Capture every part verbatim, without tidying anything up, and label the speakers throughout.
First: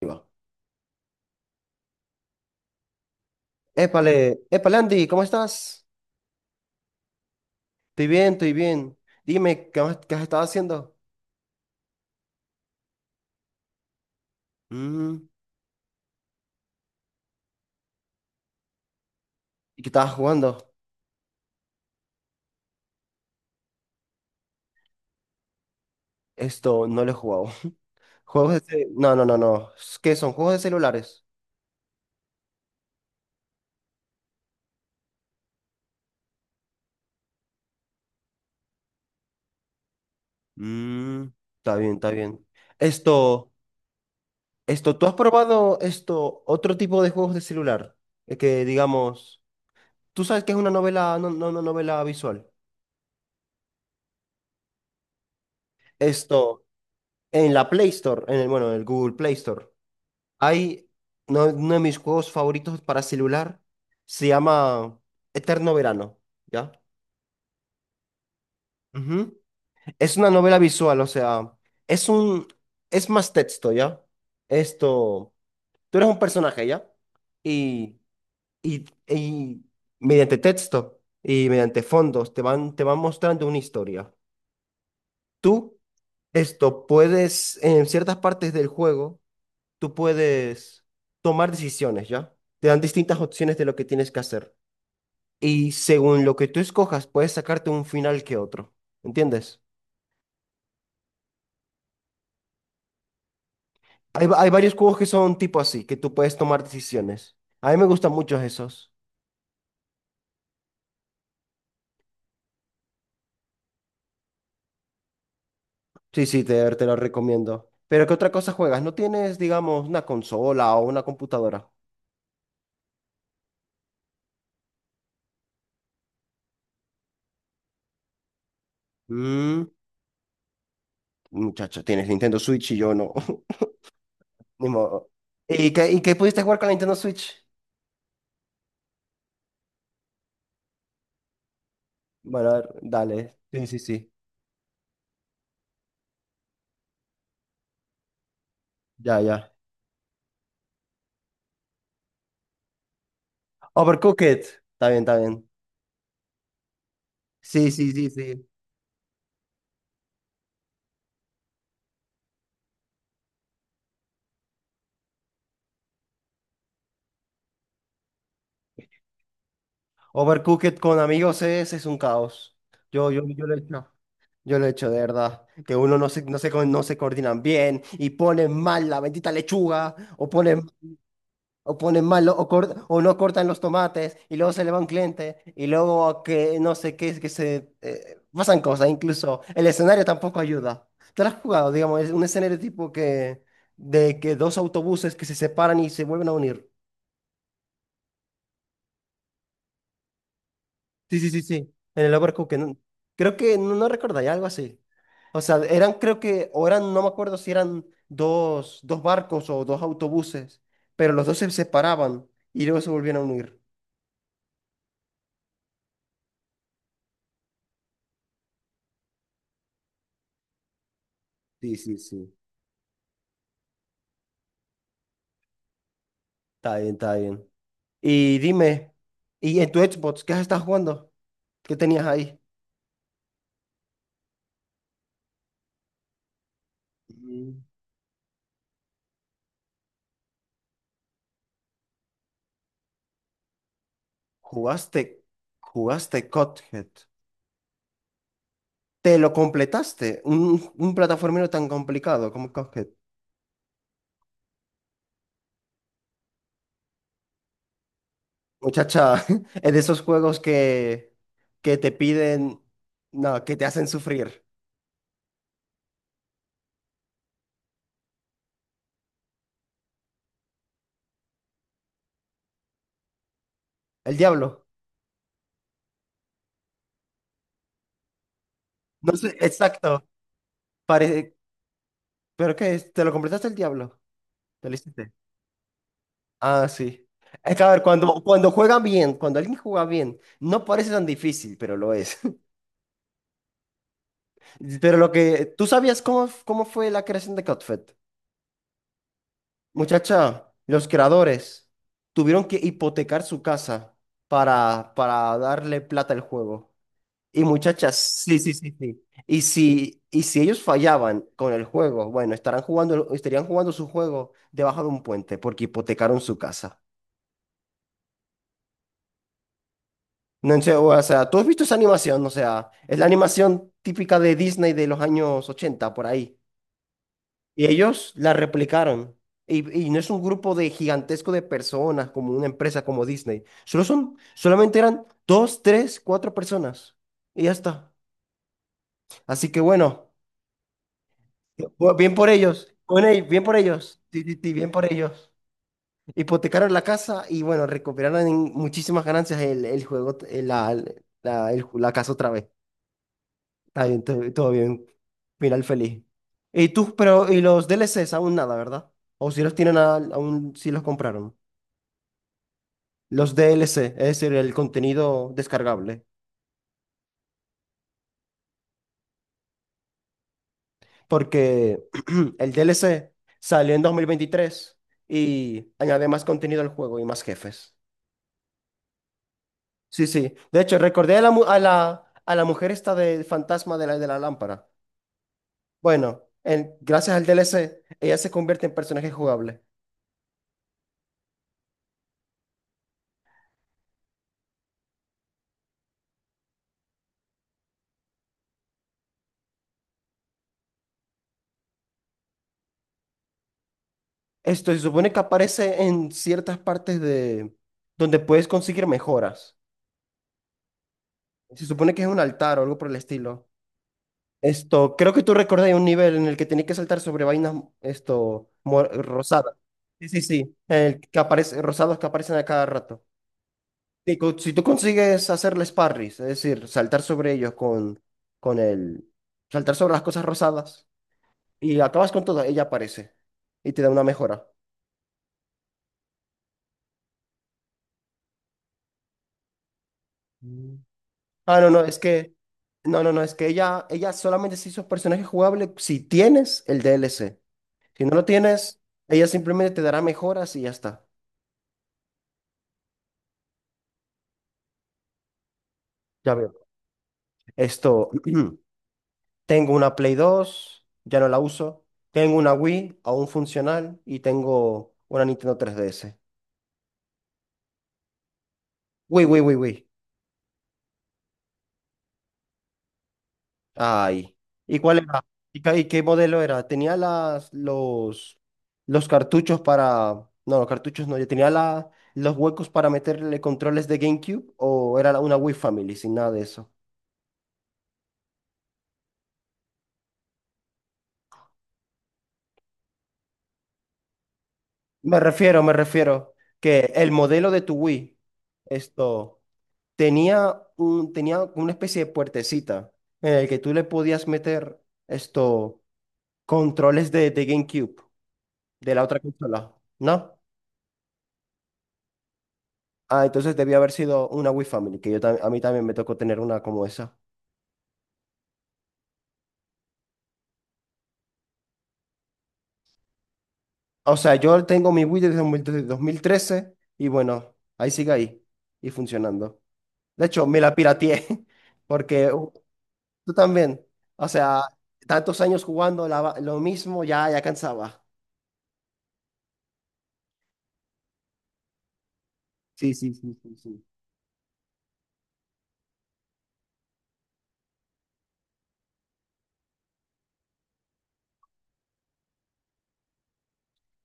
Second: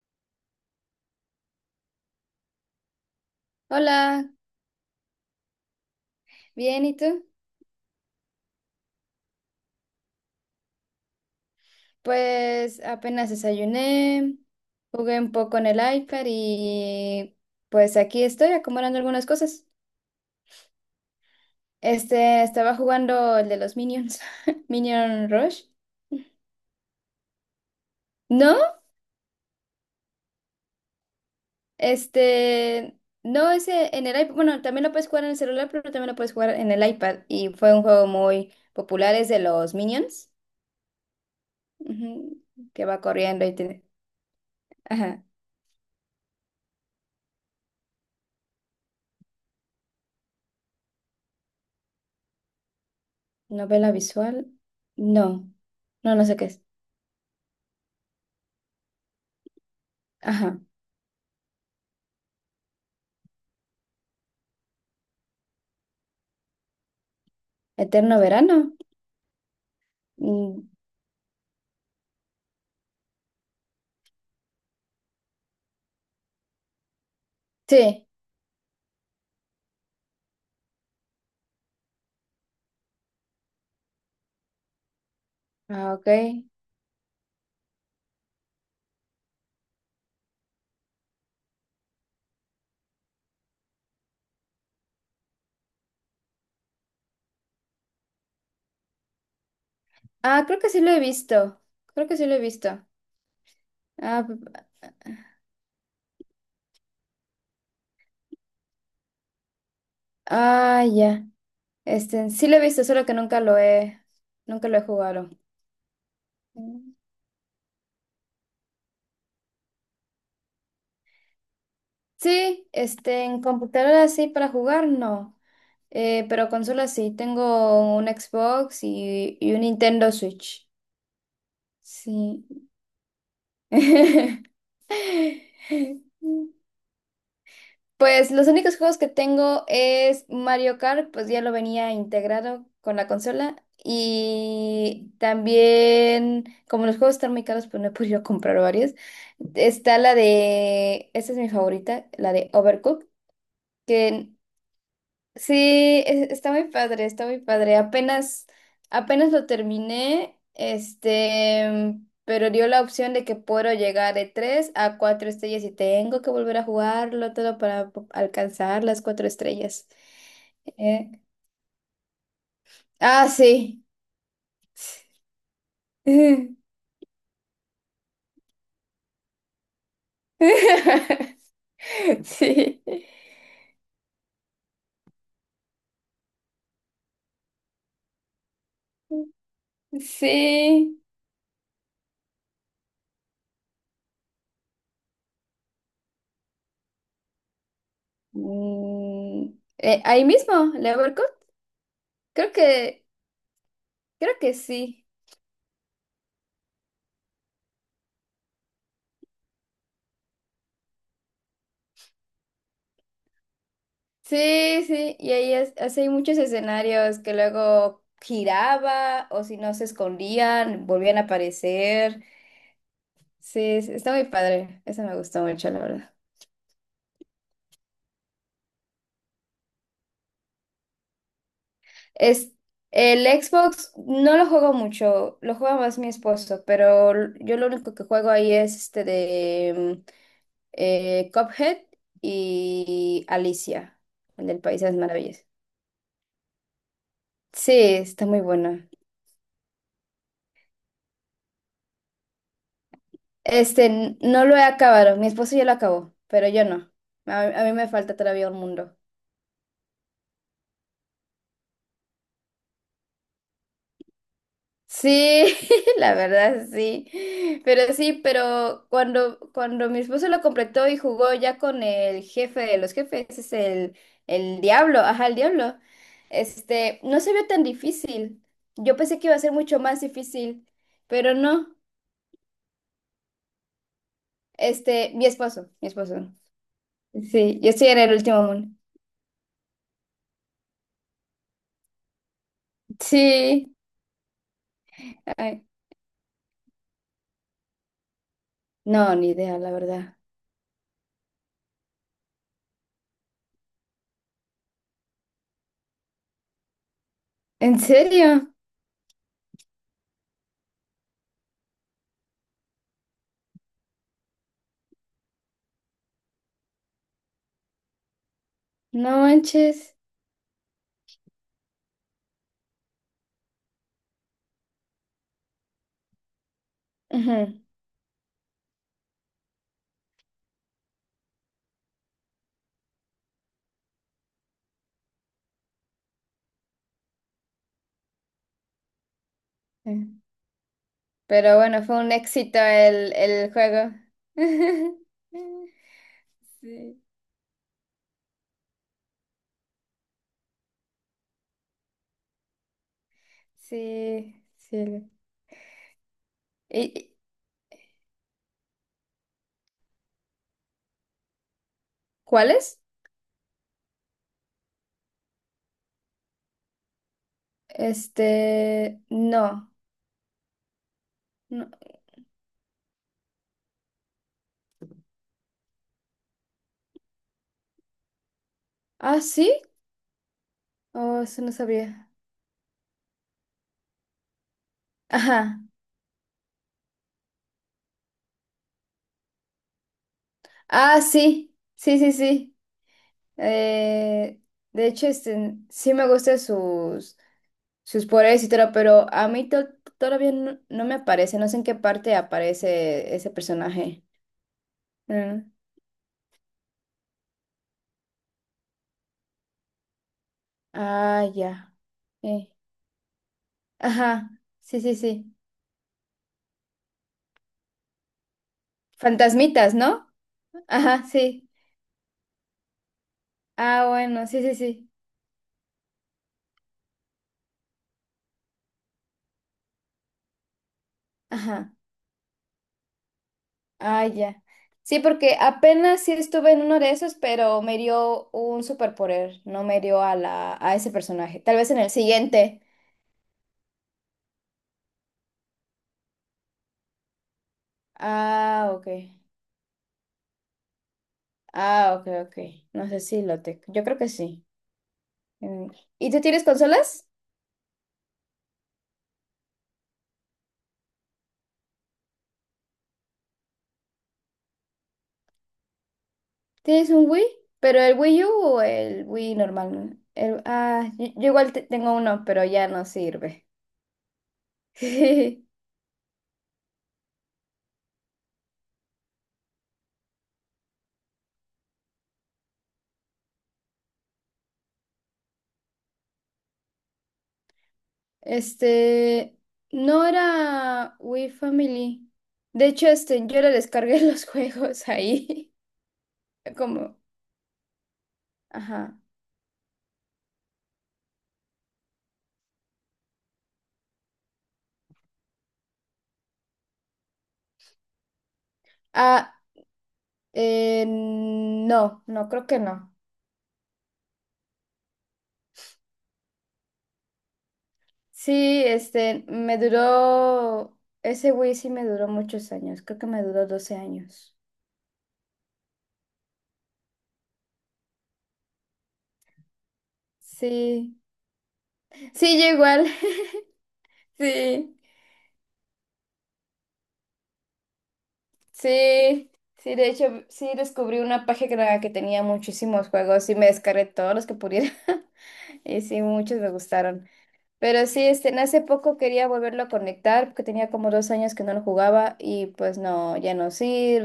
Speaker 1: Ahí va.
Speaker 2: Hola,
Speaker 1: Épale, épale Andy, ¿cómo estás?
Speaker 2: bien, ¿y tú?
Speaker 1: Estoy bien, estoy bien. Dime, ¿qué has, qué has estado haciendo?
Speaker 2: Pues apenas desayuné, jugué
Speaker 1: Mm.
Speaker 2: un poco en el iPad y pues aquí estoy acomodando algunas cosas.
Speaker 1: ¿Y qué estabas jugando?
Speaker 2: Este, estaba jugando el de los Minions, Minion Rush.
Speaker 1: Esto no lo he jugado. Juegos de...
Speaker 2: No,
Speaker 1: ce- No, no, no, no. ¿Qué son? ¿Juegos de celulares?
Speaker 2: este, no, ese en el iPad, bueno, también lo puedes jugar en el celular, pero también lo puedes jugar en el iPad y fue un juego muy popular, es de los Minions,
Speaker 1: Mm, está bien, está
Speaker 2: ujú,
Speaker 1: bien.
Speaker 2: que va corriendo
Speaker 1: Esto,
Speaker 2: y tiene,
Speaker 1: esto, ¿tú has
Speaker 2: ajá,
Speaker 1: probado esto, otro tipo de juegos de celular? Eh, Que digamos, tú sabes que es una novela, no, no, una novela visual.
Speaker 2: novela visual, no, no, no sé qué es.
Speaker 1: Esto, en la Play Store, en el, bueno, en el Google Play Store.
Speaker 2: Ajá.
Speaker 1: Hay uno, uno de mis juegos favoritos para celular, se llama Eterno Verano, ¿ya?
Speaker 2: ¿Eterno verano?
Speaker 1: Ujú. Es una novela
Speaker 2: Mm,
Speaker 1: visual, o sea, es un, es más texto, ¿ya? Esto, tú eres un personaje, ¿ya? Y,
Speaker 2: sí.
Speaker 1: y, y mediante texto y mediante fondos te van, te van mostrando una historia. Tú,
Speaker 2: Ah, ok.
Speaker 1: esto, puedes, en ciertas partes del juego, tú puedes tomar decisiones, ¿ya? Te dan distintas opciones de lo que tienes que hacer. Y según lo que tú escojas, puedes sacarte un final que otro. ¿Entiendes?
Speaker 2: Ah, creo que sí lo he visto. Creo que sí lo he visto. Ah,
Speaker 1: Hay,
Speaker 2: p-
Speaker 1: va- hay varios juegos que son tipo así, que tú puedes tomar decisiones. A mí me gustan mucho esos.
Speaker 2: ah, ya. Este, sí lo he visto, solo que nunca lo he, nunca lo he jugado.
Speaker 1: Sí, sí, te, te
Speaker 2: Mm.
Speaker 1: los recomiendo. Pero ¿qué otra cosa juegas? ¿No tienes, digamos, una consola o una computadora?
Speaker 2: Sí, este, en computadora sí para jugar, no. Eh, pero consola sí. Tengo un Xbox y, y un
Speaker 1: Mm,
Speaker 2: Nintendo Switch.
Speaker 1: muchacho, tienes Nintendo
Speaker 2: Sí.
Speaker 1: Switch y yo no. Ni modo. ¿Y qué, y qué pudiste jugar con la Nintendo Switch?
Speaker 2: Pues los únicos juegos que tengo es Mario Kart, pues ya lo venía
Speaker 1: Bueno, a
Speaker 2: integrado
Speaker 1: ver,
Speaker 2: con la
Speaker 1: dale.
Speaker 2: consola.
Speaker 1: Sí, sí, sí.
Speaker 2: Y también, como los juegos están muy caros, pues no he podido comprar varios.
Speaker 1: Ya, ya.
Speaker 2: Está la de, esta es mi favorita, la de Overcooked, que
Speaker 1: Overcooked. Está bien, está bien.
Speaker 2: sí, e- está muy padre, está muy
Speaker 1: Sí,
Speaker 2: padre.
Speaker 1: sí, sí,
Speaker 2: Apenas,
Speaker 1: sí.
Speaker 2: apenas lo terminé, este, pero dio la opción de que puedo llegar de tres a cuatro estrellas y tengo que volver a jugarlo todo para po- alcanzar las cuatro estrellas.
Speaker 1: Overcooked con
Speaker 2: Eh,
Speaker 1: amigos es, es un caos. Yo, yo,
Speaker 2: ah,
Speaker 1: yo lo he
Speaker 2: sí.
Speaker 1: hecho. Yo lo he hecho de verdad. Que uno no se, no se, co- no se coordinan bien y ponen mal la bendita lechuga o ponen, o ponen mal lo- o,
Speaker 2: Sí,
Speaker 1: cort- o no cortan los tomates y luego se le va un cliente y luego que no sé qué es que se eh, pasan cosas. Incluso el escenario tampoco ayuda.
Speaker 2: sí.
Speaker 1: ¿Te lo has jugado? Digamos, es un escenario tipo que de que dos autobuses que se separan y se vuelven a unir.
Speaker 2: Mm, eh, ahí mismo,
Speaker 1: Sí,
Speaker 2: Leverkusen.
Speaker 1: sí, sí, sí. En el
Speaker 2: Creo
Speaker 1: Overcooked. en-
Speaker 2: que,
Speaker 1: Creo que no, no recordaría
Speaker 2: Creo
Speaker 1: algo
Speaker 2: que
Speaker 1: así.
Speaker 2: sí.
Speaker 1: O sea, eran, creo que, o eran, no me acuerdo si eran dos, dos barcos o dos autobuses, pero los dos se separaban y luego se volvieron a unir.
Speaker 2: Sí, sí, y ahí es, así hay muchos escenarios que luego giraba o si no se escondían, volvían a
Speaker 1: Sí, sí,
Speaker 2: aparecer.
Speaker 1: sí.
Speaker 2: Sí, sí, está muy padre. Eso me gustó mucho, la verdad.
Speaker 1: Está bien, está bien. Y dime, ¿y en tu Xbox qué has estado jugando? ¿Qué tenías ahí?
Speaker 2: Es, el Xbox no lo juego mucho, lo juega más mi esposo, pero l- yo
Speaker 1: Mm.
Speaker 2: lo único que juego ahí es este de mm, eh, Cuphead y Alicia, el del País de las
Speaker 1: Jugaste,
Speaker 2: Maravillas.
Speaker 1: jugaste Cuphead.
Speaker 2: Sí, está muy bueno.
Speaker 1: ¿Te lo completaste? Un, un plataformero tan complicado como Cuphead.
Speaker 2: Este, n- no lo he acabado. Mi esposo ya lo acabó, pero yo no. A, a mí me falta todavía un mundo.
Speaker 1: Muchacha, en esos juegos que, que te piden, no, que te hacen sufrir.
Speaker 2: Sí, la verdad sí. Pero sí, pero cuando, cuando mi esposo lo completó y jugó ya con el jefe de los jefes, ese es el,
Speaker 1: El
Speaker 2: el
Speaker 1: diablo.
Speaker 2: diablo, ajá, el diablo. Este, no se vio tan difícil. Yo
Speaker 1: No
Speaker 2: pensé que
Speaker 1: sé,
Speaker 2: iba a ser mucho más
Speaker 1: exacto.
Speaker 2: difícil,
Speaker 1: Pare-
Speaker 2: pero no.
Speaker 1: pero que es- te lo completaste el diablo. Te lo hiciste.
Speaker 2: Este, mi esposo, mi esposo.
Speaker 1: Ah, sí. Es
Speaker 2: Sí,
Speaker 1: que
Speaker 2: yo
Speaker 1: a ver,
Speaker 2: estoy en el
Speaker 1: cuando,
Speaker 2: último
Speaker 1: cuando
Speaker 2: mundo.
Speaker 1: juega bien, cuando alguien juega bien, no parece tan difícil, pero lo es.
Speaker 2: Sí.
Speaker 1: Pero lo que,
Speaker 2: Ay,
Speaker 1: ¿tú sabías cómo, cómo fue la creación de Codfed?
Speaker 2: no, ni idea, la verdad.
Speaker 1: Muchacha, los creadores tuvieron que hipotecar su casa para, para darle plata al juego. Y
Speaker 2: ¿En
Speaker 1: muchachas, sí,
Speaker 2: serio?
Speaker 1: sí, sí, sí. Y si, y si ellos fallaban con el juego, bueno, estarán jugando, estarían jugando su juego debajo de un puente porque hipotecaron su casa.
Speaker 2: No manches.
Speaker 1: No sé, o sea, ¿tú has visto esa animación? O sea, es la animación típica de Disney de los años ochenta por ahí.
Speaker 2: Ujú.
Speaker 1: Y ellos la replicaron. Y, y no es un grupo de gigantesco de personas como una empresa como Disney. Solo son, solamente eran dos, tres, cuatro personas. Y ya está. Así que bueno.
Speaker 2: Sí. Pero bueno,
Speaker 1: Bu-
Speaker 2: fue un
Speaker 1: Bien por
Speaker 2: éxito
Speaker 1: ellos, bueno,
Speaker 2: el,
Speaker 1: y bien
Speaker 2: el
Speaker 1: por
Speaker 2: juego.
Speaker 1: ellos, sí, sí, sí, bien por ellos. Hipotecaron la
Speaker 2: Sí,
Speaker 1: casa y bueno, recuperaron en muchísimas ganancias el, el juego, el- la, la, el la casa otra vez. Está bien, todo,
Speaker 2: sí,
Speaker 1: todo bien.
Speaker 2: sí.
Speaker 1: Final feliz. Y
Speaker 2: ¿Y,
Speaker 1: tú,
Speaker 2: y-
Speaker 1: pero, y los D L Cs aún nada, ¿verdad? O si los tienen a- aún, si los compraron.
Speaker 2: cuáles?
Speaker 1: Los D L C, es decir, el contenido descargable.
Speaker 2: Este, no, no.
Speaker 1: Porque el D L C salió en dos mil veintitrés y añade más contenido al juego y más jefes.
Speaker 2: Ah, sí.
Speaker 1: Sí, sí. De hecho, recordé a
Speaker 2: Oh,
Speaker 1: la,
Speaker 2: eso
Speaker 1: mu-
Speaker 2: no
Speaker 1: a
Speaker 2: sabía.
Speaker 1: la, a la mujer esta del fantasma de la, de la lámpara.
Speaker 2: Ajá.
Speaker 1: Bueno, en- gracias al D L C, ella se convierte en personaje jugable.
Speaker 2: Ah, sí. Sí, sí, sí. Eh, de hecho, este, sí me gustan sus sus poderes y todo, pero a mí to- todavía no, no me aparece, no sé en qué parte aparece ese personaje.
Speaker 1: Esto se supone que
Speaker 2: Mm,
Speaker 1: aparece en ciertas partes de donde puedes conseguir mejoras.
Speaker 2: ah,
Speaker 1: Se
Speaker 2: ya.
Speaker 1: supone que es un
Speaker 2: eh,
Speaker 1: altar o algo por el estilo.
Speaker 2: Ajá, sí, sí,
Speaker 1: Esto, creo que tú
Speaker 2: sí.
Speaker 1: recordás un nivel en el que tenés que saltar sobre vainas, esto, mo- rosadas.
Speaker 2: Fantasmitas, ¿no?
Speaker 1: Sí, sí, sí. El
Speaker 2: Ajá,
Speaker 1: que
Speaker 2: sí.
Speaker 1: aparece, rosados que aparecen a cada rato.
Speaker 2: Ah,
Speaker 1: Y
Speaker 2: bueno,
Speaker 1: co-
Speaker 2: sí,
Speaker 1: si
Speaker 2: sí,
Speaker 1: tú
Speaker 2: sí.
Speaker 1: consigues hacerles parries, es decir, saltar sobre ellos con, con el... Saltar sobre las cosas rosadas
Speaker 2: Ajá.
Speaker 1: y acabas con todas, ella aparece y te da una
Speaker 2: Ah, ya.
Speaker 1: mejora.
Speaker 2: Sí, porque apenas sí estuve en uno de esos, pero me dio un superpoder, no me dio a la, a
Speaker 1: Mm.
Speaker 2: ese personaje. Tal
Speaker 1: Ah, no,
Speaker 2: vez en
Speaker 1: no,
Speaker 2: el
Speaker 1: es que...
Speaker 2: siguiente.
Speaker 1: No, no, no, es que ella, ella solamente se hizo personaje jugable si tienes el D L C. Si no lo
Speaker 2: Ah,
Speaker 1: tienes,
Speaker 2: ok.
Speaker 1: ella simplemente te dará mejoras y ya está.
Speaker 2: Ah, ok, ok. No sé si lo tengo. Yo creo que sí. Mm, ¿y tú
Speaker 1: Ya
Speaker 2: tienes
Speaker 1: veo.
Speaker 2: consolas?
Speaker 1: Esto, tengo una Play dos, ya no la uso. Tengo una Wii, aún funcional, y tengo una Nintendo tres D S.
Speaker 2: ¿Tienes un Wii? ¿Pero el Wii U o el
Speaker 1: Uy,
Speaker 2: Wii
Speaker 1: uy, uy,
Speaker 2: normal?
Speaker 1: uy.
Speaker 2: ¿No? El, ah, yo, yo igual te- tengo uno, pero ya no sirve.
Speaker 1: Ay. ¿Y cuál era? ¿Y ca- y qué, modelo era? Tenía las, los, los cartuchos para... No, los cartuchos no. Yo tenía la, los huecos para meterle controles de GameCube o era la- una Wii Family sin nada de eso.
Speaker 2: Este, no era Wii Family. De hecho, este, yo le descargué los juegos
Speaker 1: Me
Speaker 2: ahí.
Speaker 1: refiero, me refiero que
Speaker 2: Como,
Speaker 1: el modelo de tu Wii,
Speaker 2: ajá.
Speaker 1: esto, tenía un, tenía una especie de puertecita en el que tú le podías meter esto, controles de, de GameCube, de la otra
Speaker 2: Ah,
Speaker 1: consola, ¿no?
Speaker 2: eh, no, no, creo que no.
Speaker 1: Ah, entonces debió haber sido una Wii Family, que yo tam- a mí también me tocó tener una como esa.
Speaker 2: Sí, este, me duró, ese Wii sí me duró muchos años. Creo que me duró doce
Speaker 1: O sea,
Speaker 2: años.
Speaker 1: yo tengo mi Wii desde mil- desde dos mil trece y bueno, ahí sigue ahí y funcionando. De hecho, me la
Speaker 2: Sí.
Speaker 1: pirateé porque
Speaker 2: Sí, yo
Speaker 1: uh,
Speaker 2: igual.
Speaker 1: tú también. O sea,
Speaker 2: Sí,
Speaker 1: tantos años jugando la va- lo mismo ya, ya cansaba.
Speaker 2: sí, sí, de hecho, sí descubrí una página que tenía muchísimos
Speaker 1: Sí, sí,
Speaker 2: juegos
Speaker 1: sí,
Speaker 2: y me
Speaker 1: sí, sí.
Speaker 2: descargué todos los que pudiera. Y sí, muchos me gustaron. Pero sí, este, en hace poco quería volverlo a conectar porque tenía como dos años que no lo jugaba y pues no, ya no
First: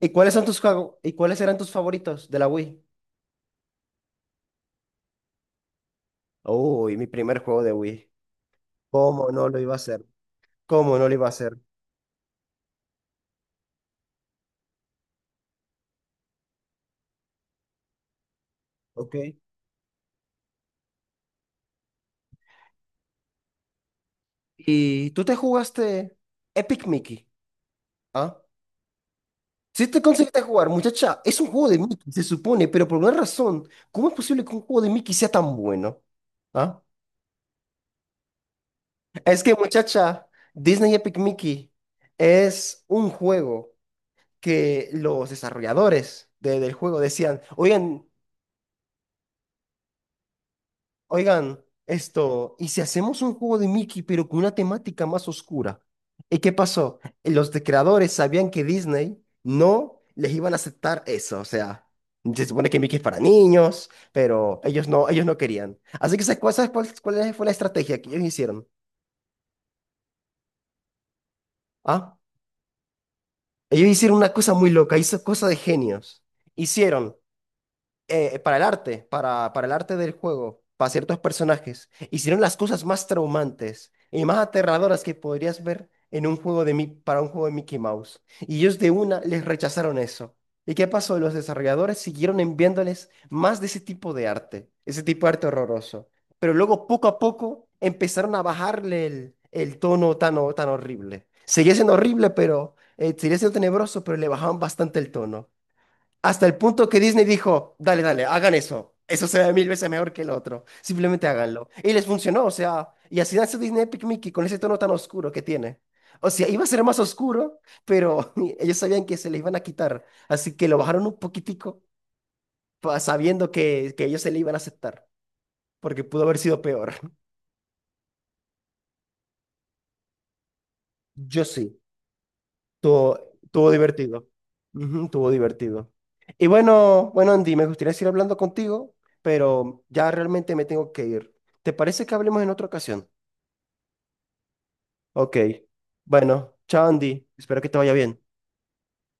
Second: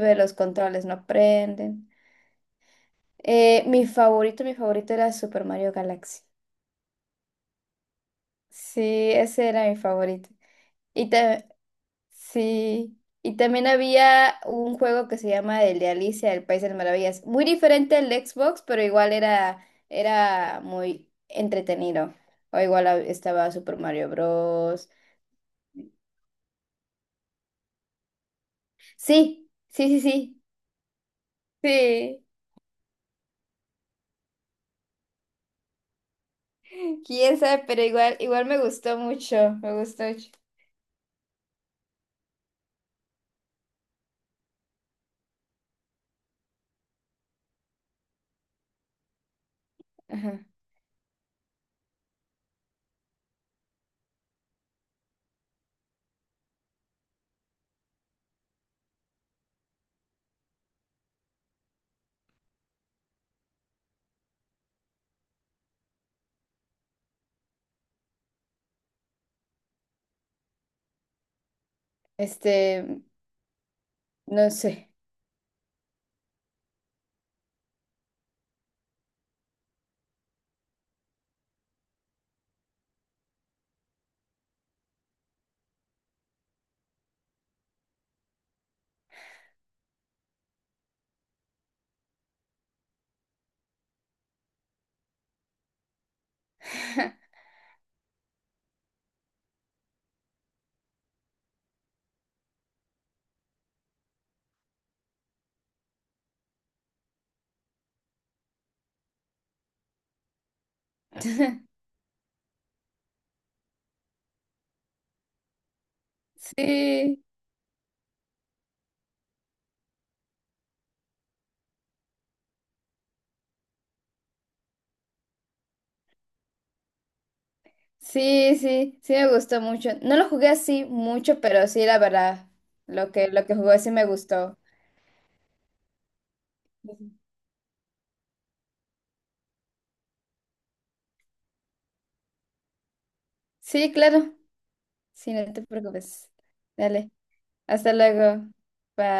Speaker 1: ¿Y
Speaker 2: los
Speaker 1: cuáles son tus
Speaker 2: controles
Speaker 1: juegos?
Speaker 2: no
Speaker 1: ¿Y cuáles eran tus
Speaker 2: prenden.
Speaker 1: favoritos de la Wii?
Speaker 2: Eh, mi favorito, mi favorito era Super Mario Galaxy.
Speaker 1: Uy, mi primer juego de Wii.
Speaker 2: Sí,
Speaker 1: ¿Cómo no
Speaker 2: ese
Speaker 1: lo
Speaker 2: era
Speaker 1: iba a
Speaker 2: mi
Speaker 1: hacer?
Speaker 2: favorito.
Speaker 1: ¿Cómo no
Speaker 2: Y,
Speaker 1: lo iba a
Speaker 2: ta-
Speaker 1: hacer?
Speaker 2: sí, y también había un juego que se llama el de Alicia, el País de las Maravillas. Muy diferente al de Xbox, pero igual
Speaker 1: Ok.
Speaker 2: era, era muy entretenido. O igual hab- estaba Super Mario Bros.
Speaker 1: Y tú te jugaste Epic Mickey, ¿ah?
Speaker 2: Sí,
Speaker 1: Si
Speaker 2: sí,
Speaker 1: te
Speaker 2: sí,
Speaker 1: conseguiste
Speaker 2: sí.
Speaker 1: jugar, muchacha, es un juego de Mickey,
Speaker 2: Sí.
Speaker 1: se supone, pero por una razón, ¿cómo es posible que un juego de Mickey sea tan bueno? ¿Ah?
Speaker 2: Quién sabe, pero igual, igual me gustó
Speaker 1: Es
Speaker 2: mucho.
Speaker 1: que,
Speaker 2: Me gustó
Speaker 1: muchacha,
Speaker 2: mucho.
Speaker 1: Disney Epic Mickey es un juego que los desarrolladores de- del juego decían, oigan,
Speaker 2: Ajá.
Speaker 1: oigan, esto, ¿y si hacemos un juego de Mickey pero con una temática más oscura? ¿Y qué pasó? Los de creadores sabían que Disney no les iban a aceptar eso, o sea, se supone que Mickey es para niños, pero ellos no, ellos no querían. Así que ¿sabes cuál, sabes cuál- cuál fue la estrategia que ellos hicieron? ¿Ah?
Speaker 2: Este,
Speaker 1: Ellos hicieron una
Speaker 2: no
Speaker 1: cosa muy
Speaker 2: sé.
Speaker 1: loca, hizo cosa de genios. Hicieron eh, para el arte, para, para el arte del juego, para ciertos personajes, hicieron las cosas más traumantes y más aterradoras que podrías ver en un juego de Mi- para un juego de Mickey Mouse. Y ellos de una les rechazaron eso. ¿Y qué pasó? Los desarrolladores siguieron enviándoles más de ese tipo de arte, ese tipo de arte horroroso. Pero luego, poco a poco, empezaron a bajarle el, el tono tan, ho- tan horrible. Seguía siendo horrible, pero eh, seguía siendo tenebroso, pero le bajaban bastante el tono. Hasta el punto que Disney dijo, dale, dale, hagan eso. Eso se ve mil veces mejor que el otro. Simplemente háganlo. Y les funcionó, o sea, y así nace Disney Epic Mickey con ese tono tan oscuro que tiene. O sea, iba a ser más
Speaker 2: Sí.
Speaker 1: oscuro, pero ellos sabían que se le iban a quitar. Así que lo bajaron un poquitico, pa- sabiendo que, que ellos se le iban a aceptar, porque pudo haber sido peor.
Speaker 2: Sí, sí, sí me gustó mucho. No lo jugué así mucho,
Speaker 1: Yo
Speaker 2: pero
Speaker 1: sí.
Speaker 2: sí, la verdad, lo
Speaker 1: Tuvo,
Speaker 2: que, lo que
Speaker 1: tuvo
Speaker 2: jugué sí me
Speaker 1: divertido.
Speaker 2: gustó.
Speaker 1: Ujú, tuvo divertido. Y bueno,
Speaker 2: Ujú.
Speaker 1: bueno, Andy, me gustaría seguir hablando contigo, pero ya realmente me tengo que ir. ¿Te parece que hablemos en otra ocasión?
Speaker 2: Sí, claro. Sí,
Speaker 1: Ok.
Speaker 2: no te preocupes.
Speaker 1: Bueno, chao,
Speaker 2: Dale,
Speaker 1: Andy. Espero que te vaya
Speaker 2: hasta
Speaker 1: bien.
Speaker 2: luego. Bye.